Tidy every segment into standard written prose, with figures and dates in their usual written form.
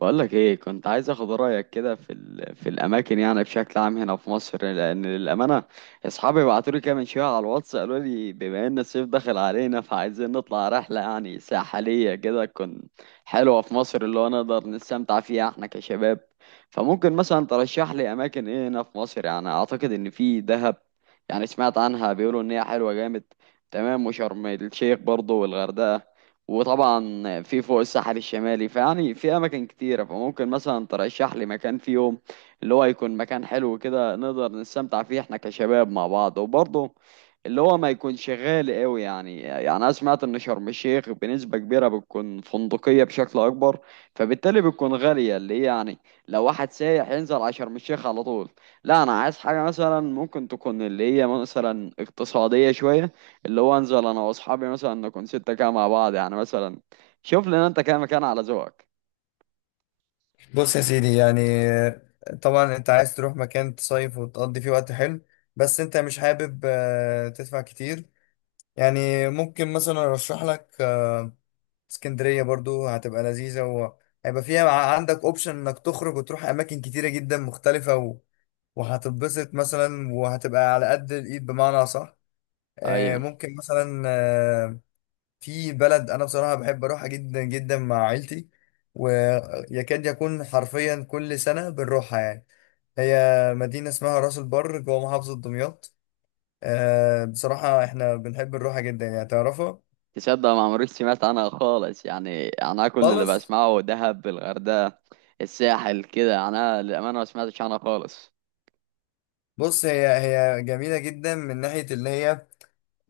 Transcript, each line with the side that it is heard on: right: بقولك ايه، كنت عايز اخد رايك كده في الاماكن يعني بشكل عام هنا في مصر، لان للامانه اصحابي بعتوا لي كده من شويه على الواتس، قالوا لي بما ان الصيف داخل علينا فعايزين نطلع رحله يعني ساحليه كده، تكون حلوه في مصر، اللي هو نقدر نستمتع فيها احنا كشباب. فممكن مثلا ترشح لي اماكن ايه هنا في مصر؟ يعني اعتقد ان في دهب، يعني سمعت عنها بيقولوا ان هي حلوه جامد. تمام، وشرم الشيخ برضه، والغردقه، وطبعا في فوق الساحل الشمالي، فيعني في اماكن كتيره. فممكن مثلا ترشح لي مكان في يوم اللي هو يكون مكان حلو كده، نقدر نستمتع فيه احنا كشباب مع بعض، وبرضه اللي هو ما يكونش غالي قوي. يعني انا سمعت ان شرم الشيخ بنسبه كبيره بتكون فندقيه بشكل اكبر، فبالتالي بتكون غاليه، اللي هي يعني لو واحد سايح ينزل على شرم الشيخ على طول. لا انا عايز حاجه مثلا ممكن تكون اللي هي مثلا اقتصاديه شويه، اللي هو انزل انا واصحابي مثلا نكون 6 كده مع بعض، يعني مثلا شوف لنا انت كده مكان على ذوقك.
left: بص يا سيدي، يعني طبعا انت عايز تروح مكان تصيف وتقضي فيه وقت حلو. بس انت مش حابب تدفع كتير. يعني ممكن مثلا ارشح لك اسكندرية برضو هتبقى لذيذة، وهيبقى فيها عندك اوبشن انك تخرج وتروح اماكن كتيرة جدا مختلفة وهتتبسط مثلا، وهتبقى على قد الايد، بمعنى صح.
right: ايوه.
left: ممكن مثلا في بلد انا بصراحه بحب اروحها جدا جدا مع عيلتي، ويكاد يكون حرفيا كل سنه بنروحها يعني. هي مدينه اسمها راس البر جوه محافظه دمياط. بصراحه احنا بنحب نروحها جدا، يعني تعرفها
right: تصدق ما عمريش سمعت عنها خالص، يعني انا كل اللي
left: خالص.
right: بسمعه دهب، الغردقة، الساحل كده، يعني انا للامانة ما سمعتش عنها خالص.
left: بص، هي جميله جدا من ناحيه اللي هي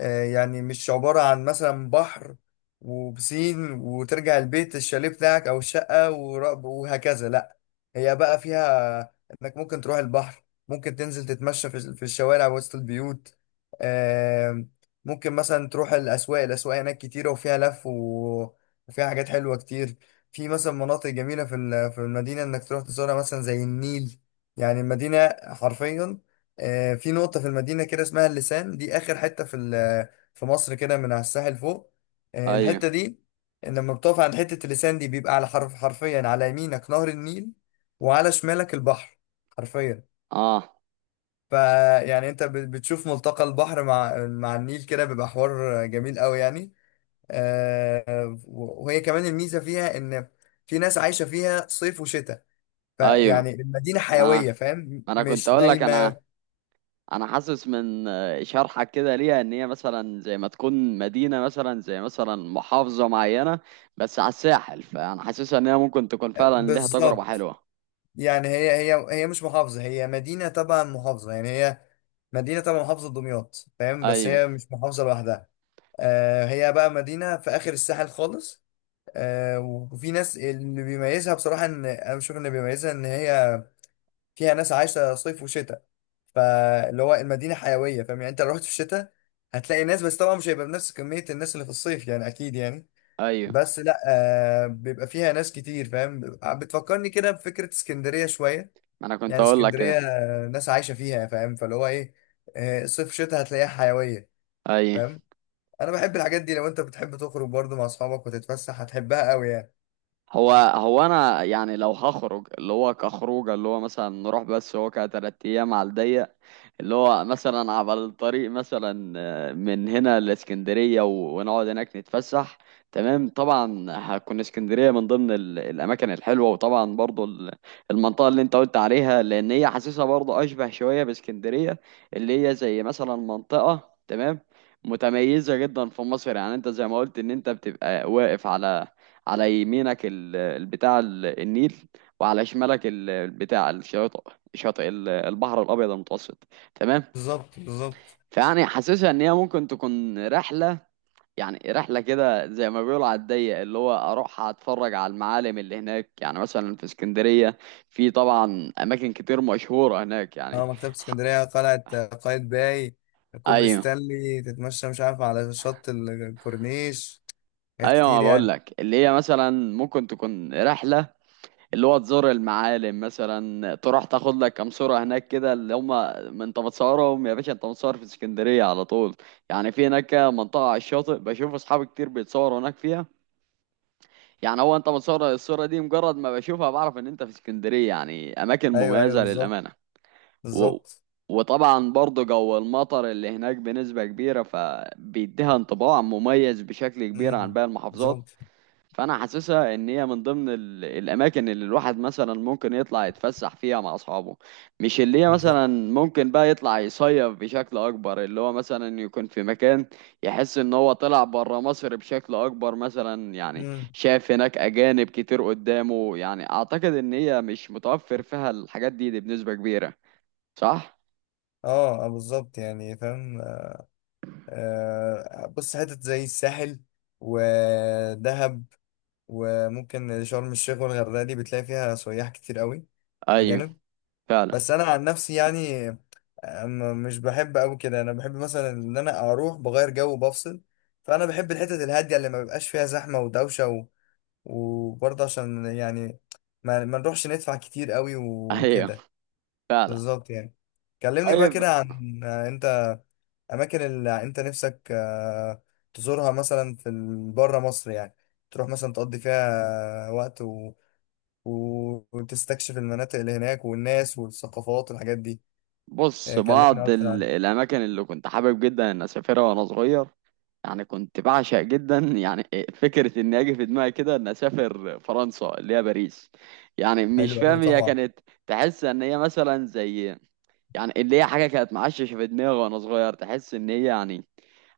left: يعني مش عبارة عن مثلا بحر وبسين وترجع البيت الشاليه بتاعك أو الشقة وهكذا، لأ. هي بقى فيها إنك ممكن تروح البحر، ممكن تنزل تتمشى في الشوارع وسط البيوت. آم، ممكن مثلا تروح الأسواق، الأسواق هناك كتيرة وفيها وفيها حاجات حلوة كتير. في مثلا مناطق جميلة في المدينة إنك تروح تزورها، مثلا زي النيل. يعني المدينة حرفيا في نقطة في المدينة كده اسمها اللسان، دي آخر حتة في مصر كده من على الساحل فوق.
right: ايوه.
left: الحتة دي لما بتقف عند حتة اللسان دي، بيبقى على حرف، حرفيا على يمينك نهر النيل وعلى شمالك البحر، حرفيا.
right: اه.
left: فيعني انت بتشوف ملتقى البحر مع النيل كده، بيبقى حوار جميل قوي يعني. وهي كمان الميزة فيها ان في ناس عايشة فيها صيف وشتاء، فيعني
right: ايوه.
left: المدينة حيوية،
right: انا
left: فاهم،
right: انا كنت
left: مش
right: اقول لك، انا
left: نايمة.
right: انا حاسس من شرحك كده ليها ان هي مثلا زي ما تكون مدينة، مثلا زي مثلا محافظة معينة بس على الساحل، فانا حاسسها ان هي ممكن تكون فعلا ليها تجربة
left: بالظبط.
right: حلوة.
left: يعني هي مش محافظة، هي مدينة تبع محافظة، يعني هي مدينة تبع محافظة دمياط، فاهم، بس
right: ايوه،
left: هي مش محافظة لوحدها. هي بقى مدينة في آخر الساحل خالص. وفي ناس اللي بيميزها، بصراحة إن أنا بشوف إن بيميزها إن هي فيها ناس عايشة صيف وشتاء. فاللي هو المدينة حيوية، فاهم، يعني أنت لو رحت في الشتاء هتلاقي ناس، بس طبعا مش هيبقى بنفس كمية الناس اللي في الصيف يعني، أكيد يعني.
right: ايوه،
left: بس لا، بيبقى فيها ناس كتير، فاهم. بتفكرني كده بفكرة اسكندرية شوية،
right: ما انا كنت
left: يعني
right: اقول لك كده.
left: اسكندريه ناس عايشه فيها، فاهم، فاللي هو ايه، صيف شتاء هتلاقيها حيويه،
right: ايوه.
left: فاهم. انا بحب الحاجات دي، لو انت بتحب تخرج برضو مع اصحابك وتتفسح هتحبها قوي يعني.
right: هو انا يعني لو هخرج اللي هو كخروجه، اللي هو مثلا نروح بس هو كتلات ايام على الضيق، اللي هو مثلا على الطريق مثلا من هنا لاسكندريه ونقعد هناك نتفسح. تمام، طبعا هتكون اسكندريه من ضمن الاماكن الحلوه، وطبعا برضو المنطقه اللي انت قلت عليها، لان هي حاسسها برضو اشبه شويه باسكندريه، اللي هي زي مثلا منطقه تمام متميزه جدا في مصر. يعني انت زي ما قلت ان انت بتبقى واقف على يمينك البتاع، النيل، وعلى شمالك البتاع، الشاطئ، شاطئ البحر الابيض المتوسط. تمام.
left: بالظبط، بالظبط.
right: فيعني حاسسها ان هي ممكن تكون رحله، يعني رحله كده زي ما بيقولوا على الضيق، اللي هو اروح اتفرج على المعالم اللي هناك، يعني مثلا في اسكندريه في طبعا اماكن كتير مشهوره هناك يعني.
left: اه، مكتبة
right: ح-
left: اسكندرية، قلعة قايتباي، كوبري
right: ايوه.
left: ستانلي، تتمشى مش عارف على شط الكورنيش، حاجات
right: ايوه، ما
left: كتير
right: بقول
left: يعني.
right: لك اللي هي مثلا ممكن تكون رحله، اللي هو تزور المعالم، مثلا تروح تاخد لك كام صورة هناك كده، اللي هما ما انت بتصورهم يا باشا، انت متصور في اسكندرية على طول. يعني في هناك منطقة على الشاطئ بشوف اصحابي كتير بيتصوروا هناك فيها. يعني هو انت متصور الصورة دي، مجرد ما بشوفها بعرف ان انت في اسكندرية، يعني اماكن
left: ايوه، ايوه،
right: مميزة للأمانة.
left: بالظبط،
right: و...
left: بالظبط.
right: وطبعا برضه جو المطر اللي هناك بنسبة كبيرة، فبيديها انطباع مميز بشكل كبير عن
left: مم.
right: باقي المحافظات.
left: بالظبط،
right: فانا حاسسها ان هي من ضمن الاماكن اللي الواحد مثلا ممكن يطلع يتفسح فيها مع اصحابه، مش اللي هي
left: بالظبط.
right: مثلا ممكن بقى يطلع يصيف بشكل اكبر، اللي هو مثلا يكون في مكان يحس ان هو طلع بره مصر بشكل اكبر مثلا. يعني
left: مم.
right: شاف هناك اجانب كتير قدامه، يعني اعتقد ان هي مش متوفر فيها الحاجات دي بنسبة كبيرة، صح؟
left: اه بالظبط يعني، فاهم. بص حتت زي الساحل ودهب، وممكن شرم الشيخ والغردقة، دي بتلاقي فيها سياح كتير قوي،
right: ايوه،
left: أجانب.
right: فعلا.
left: بس أنا عن نفسي يعني مش بحب أوي كده. أنا بحب مثلا إن أنا أروح بغير جو بفصل، فأنا بحب الحتت الهادية اللي ما بيبقاش فيها زحمة ودوشة وبرضه عشان يعني ما نروحش ندفع كتير قوي
right: ايوه،
left: وكده.
right: فعلا.
left: بالظبط يعني. كلمني بقى
right: طيب،
left: كده عن آه، أنت اماكن اللي انت نفسك تزورها مثلا في بره مصر يعني، تروح مثلا تقضي فيها وقت و... وتستكشف المناطق اللي هناك والناس والثقافات والحاجات دي.
right: بص،
left: كلمنا
right: بعض
left: اكتر عن.
right: الاماكن اللي كنت حابب جدا ان اسافرها وانا صغير، يعني كنت بعشق جدا يعني فكرة إن أجي في دماغي كده إن أسافر فرنسا، اللي هي باريس. يعني مش
left: حلو قوي
right: فاهم، هي
left: طبعا.
right: كانت تحس إن هي مثلا زي، يعني اللي هي حاجة كانت معششة في دماغي وأنا صغير، تحس إن هي يعني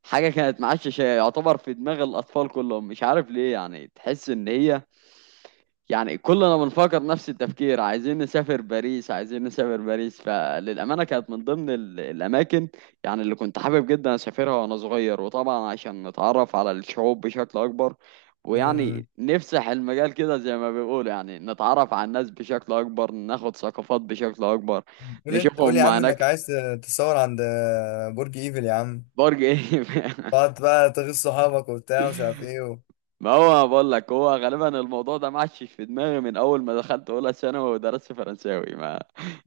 right: حاجة كانت معششة يعتبر في دماغ الأطفال كلهم، مش عارف ليه. يعني تحس إن هي يعني كلنا بنفكر نفس التفكير، عايزين نسافر باريس، عايزين نسافر باريس. فللأمانة كانت من ضمن الأماكن يعني اللي كنت حابب جدا أسافرها وأنا صغير، وطبعا عشان نتعرف على الشعوب بشكل أكبر، ويعني
left: امم
right: نفسح المجال كده زي ما بيقولوا، يعني نتعرف على الناس بشكل أكبر، ناخد ثقافات بشكل أكبر،
left: قول انت، قول يا
right: نشوفهم
left: عم انك
right: هناك.
left: عايز تصور عند برج ايفل يا عم،
right: برج إيه؟
left: تقعد بقى تغيظ صحابك وبتاع ومش عارف ايه
right: ما هو بقول لك هو غالبا الموضوع ده معش في دماغي من اول ما دخلت اولى ثانوي ودرست فرنساوي، ما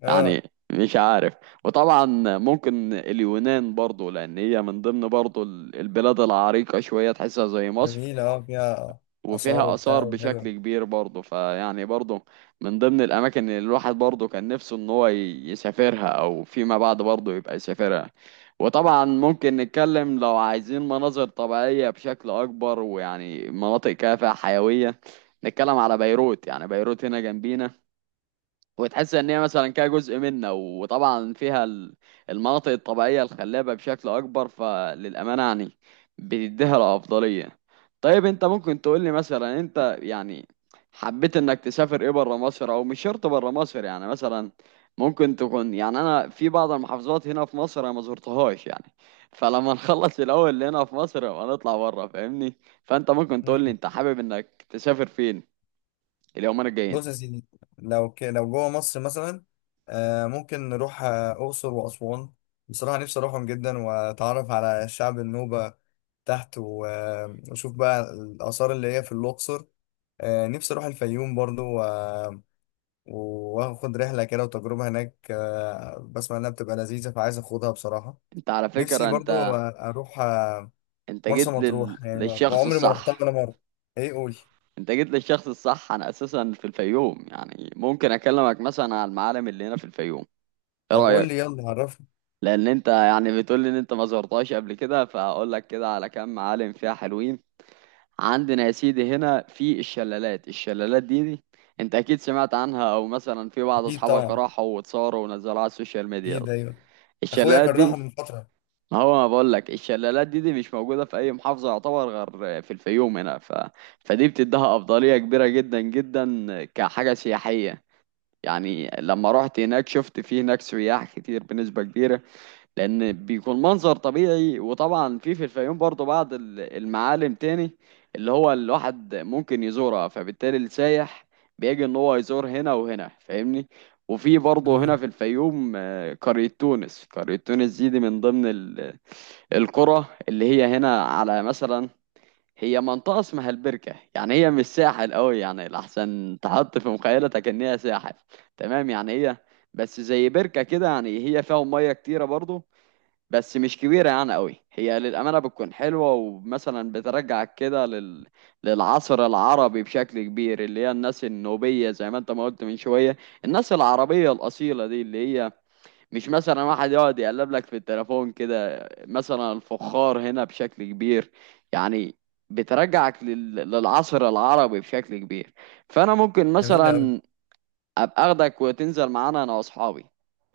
left: اه،
right: يعني مش عارف. وطبعا ممكن اليونان برضو، لان هي من ضمن برضو البلاد العريقة شوية، تحسها زي مصر،
left: جميلة، اه فيها آثار
right: وفيها
left: وبتاع
right: آثار بشكل
left: وحلوة.
right: كبير برضه، فيعني برضه من ضمن الأماكن اللي الواحد برضه كان نفسه إن هو يسافرها، أو فيما بعد برضه يبقى يسافرها. وطبعا ممكن نتكلم لو عايزين مناظر طبيعية بشكل أكبر ويعني مناطق كافة حيوية، نتكلم على بيروت، يعني بيروت هنا جنبينا، وتحس ان هي مثلا كده جزء منا، وطبعا فيها المناطق الطبيعيه الخلابه بشكل اكبر، فللامانه يعني بتديها الافضليه. طيب، انت ممكن تقول لي مثلا انت يعني حبيت انك تسافر ايه بره مصر، او مش شرط بره مصر يعني، مثلا ممكن تكون يعني انا في بعض المحافظات هنا في مصر انا ما زرتهاش، يعني فلما نخلص الاول اللي هنا في مصر يبقى نطلع بره، فاهمني؟ فانت ممكن تقول لي انت حابب انك تسافر فين اليومين الجايين؟
left: بص يا سيدي، لو جوه مصر مثلا ممكن نروح أقصر وأسوان. بصراحة نفسي أروحهم جدا وأتعرف على الشعب النوبة تحت وأشوف بقى الآثار اللي هي في الأقصر. نفسي أروح الفيوم برضو وآخد رحلة كده وتجربة هناك، بسمع إنها بتبقى لذيذة، فعايز أخدها بصراحة.
right: انت على
left: نفسي
right: فكره،
left: برضو
right: انت
left: أروح
right: انت
left: مرسى
right: جيت
left: مطروح، يعني
right: للشخص
left: عمري ما رحتها
right: الصح،
left: ولا مرة. إيه، قولي.
right: انت جيت للشخص الصح. انا اساسا في الفيوم، يعني ممكن اكلمك مثلا على المعالم اللي هنا في الفيوم. ايه
left: طب قولي
right: رايك؟
left: يلا عرفني.
right: لان انت يعني بتقول لي ان انت ما زرتهاش قبل كده، فاقول لك كده على كام معالم فيها حلوين. عندنا يا سيدي هنا في الشلالات دي انت اكيد سمعت عنها، او مثلا في بعض
left: أكيد
right: اصحابك
left: طبعا،
right: راحوا واتصوروا ونزلوها على السوشيال ميديا.
left: اكيد ايوه. اخويا
right: الشلالات
left: كرهها
right: دي،
left: من فتره.
right: ما هو ما بقول لك الشلالات دي مش موجودة في أي محافظة يعتبر غير في الفيوم هنا، فدي بتديها أفضلية كبيرة جدا جدا كحاجة سياحية. يعني لما رحت هناك شفت في هناك سياح كتير بنسبة كبيرة، لأن بيكون منظر طبيعي. وطبعا في الفيوم برضو بعض المعالم تاني اللي هو الواحد ممكن يزورها، فبالتالي السايح بيجي إن هو يزور هنا وهنا، فاهمني؟ وفي برضه هنا
left: آه.
right: في الفيوم قرية تونس دي من ضمن القرى اللي هي هنا على مثلا، هي منطقة اسمها البركة. يعني هي مش ساحل قوي، يعني لحسن تحط في مخيلتك ان هي ساحل، تمام؟ يعني هي بس زي بركة كده، يعني هي فيها مية كتيرة برضو، بس مش كبيرة يعني قوي. هي للأمانة بتكون حلوة، ومثلا بترجعك كده للعصر العربي بشكل كبير، اللي هي الناس النوبية زي ما انت ما قلت من شوية، الناس العربية الأصيلة دي، اللي هي مش مثلا واحد يقعد يقلب لك في التليفون كده. مثلا الفخار هنا بشكل كبير، يعني بترجعك للعصر العربي بشكل كبير. فانا ممكن
left: جميله قوي.
right: مثلا ابقى اخدك وتنزل معانا انا واصحابي،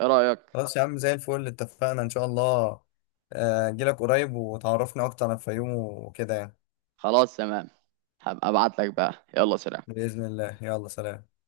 right: ايه رأيك؟
left: خلاص يا عم، زي الفل اتفقنا ان شاء الله. اجيلك قريب وتعرفنا اكتر عن الفيوم وكده يعني.
right: خلاص تمام، هبقى ابعت لك بقى، يلا سلام.
left: باذن الله، يلا سلام.